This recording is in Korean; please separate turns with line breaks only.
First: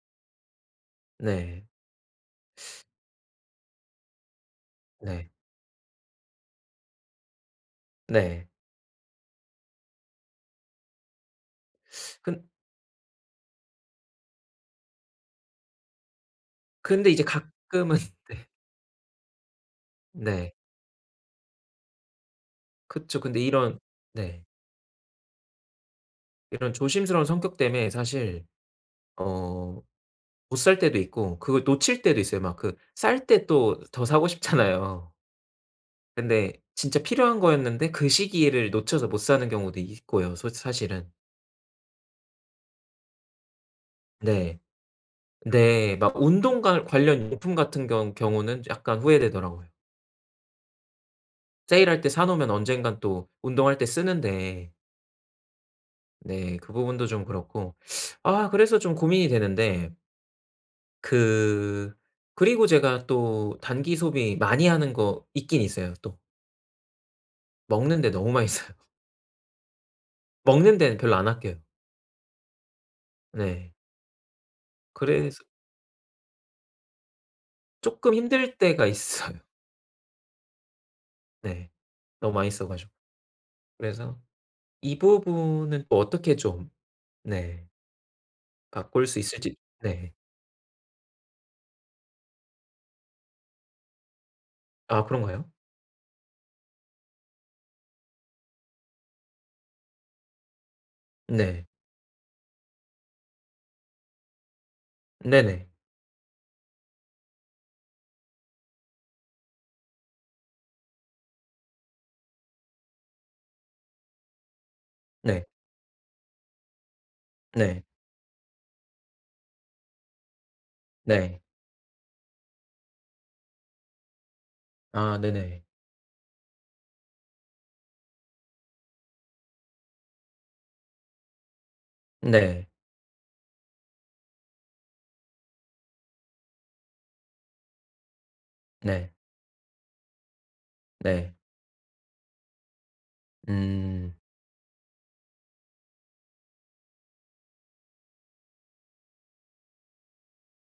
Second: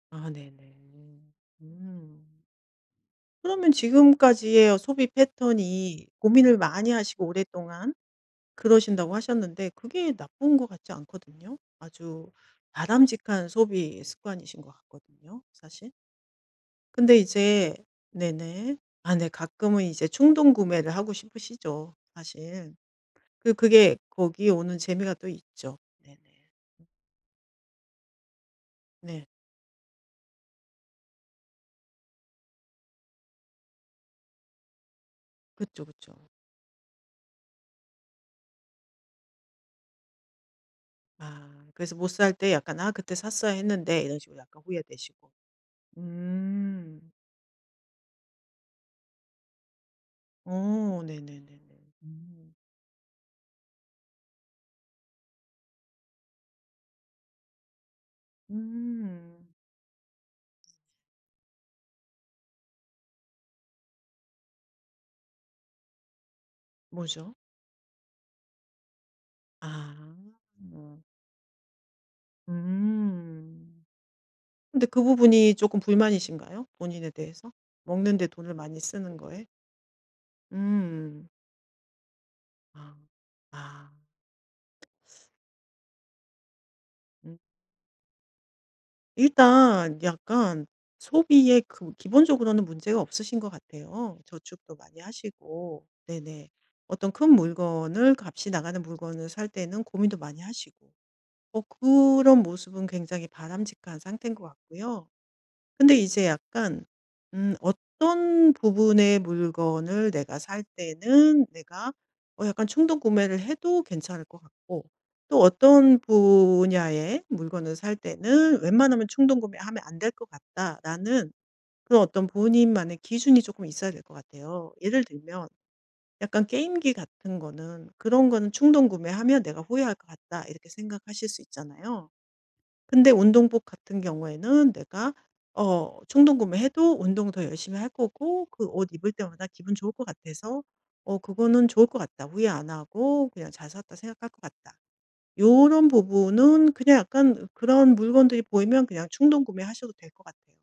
아 네네. 음.
네.
음. 그러면 지금까지의 어 소비
네.
패턴이 고민을 많이 하시고 오랫동안
네.
그러신다고 하셨는데 그게 나쁜 것 같지 않거든요. 아주
근
바람직한 소비 습관이신 거 같거든요 사실.
근데
근데
이제
이제
가끔은 네.
네네. 아 네 가끔은 이제 충동
네.
구매를 하고 싶으시죠 사실.
그쵸. 근데
그
이런
그게
네.
거기에 오는 재미가 또 있죠. 네네.
이런 조심스러운 성격 때문에 사실
네.
어 못 살 때도 있고 그걸 놓칠 때도 있어요. 막 그 쌀 때 또 더 사고 싶잖아요.
그쵸, 그쵸.
근데 진짜 필요한 거였는데 그 시기를 놓쳐서 못 사는 경우도 있고요 솔 사실은.
아. 그래서 못 살 때 약간 '아 그때 샀어야 했는데.' 이런 식으로
네.
약간 후회되시고.
네. 막 운동 관
음.
관련 용품같은 경 경우는 약간 후회되더라고요.
어 네네네.
세일할 때 사 놓으면
음.
언젠간 또 운동할 때 쓰는데. 네. 그 부분도 좀 그렇고. 아 그래서 좀 고민이
음.
되는데 그 그리고 제가 또 단기 소비 많이 하는 거 있긴 있어요 또.
뭐죠?
먹는 데 너무 많이 써요.
아.
먹는 데는
음.
별로 안 아껴요. 네.
음. 근데 그
그래서
부분이 쪼끔 불만이신가요? 본인에 대해서?
쪼끔
먹는 데 돈을
힘들
많이
때가
쓰는
있어요.
거에? 음.
네. 너무 많이 써 가지고.
아. 아.
그래서 이 부분은 또 어떻게 좀
음.
네. 바꿀 수 있을지.
일단
네.
약간 소비의 그 기본적으로는 문제가 없으신 거 같아요. 저축도 많이
아 그런가요?
하시고 네네. 어떤 큰 물건을 값이 나가는 물건을 살 때는 고민도 많이 하시고. 어
네.
그런 모습은 굉장히 바람직한 상태인 것 같고요.
네네.
근데 이제 약간 음 어떤 부분의 물건을 내가 살 때는 내가 어 약간 충동 구매를 해도 괜찮을 것 같고 또
네.
어떤 분야의 물건을
네.
살 때는 '웬만하면 충동 구매하면 안 될 것 같다.'라는
네.
그런 어떤 본인만의 기준이 쪼끔 있어야 될 것 같아요. 예를
아
들면
네네.
약간 게임기 같은 거는 그런 거는 '충동 구매하면 내가 후회할 것 같다.' 이렇게 생각하실 수 있잖아요.
네.
근데 운동복 같은 경우에는 내가 어 충동구매해도 운동 더 열심히 할 거고 그 옷 입을
네.
때마다 기분 좋을 거 같아서 어
네.
'그거는 좋을 것 같다. 후회 안 하고 그냥 잘 샀다
음.
생각할 것 같다.' 요런 부분은 그냥 약간 그런 물건들이 보이면 그냥 충동구매하셔도 될 것 같아요.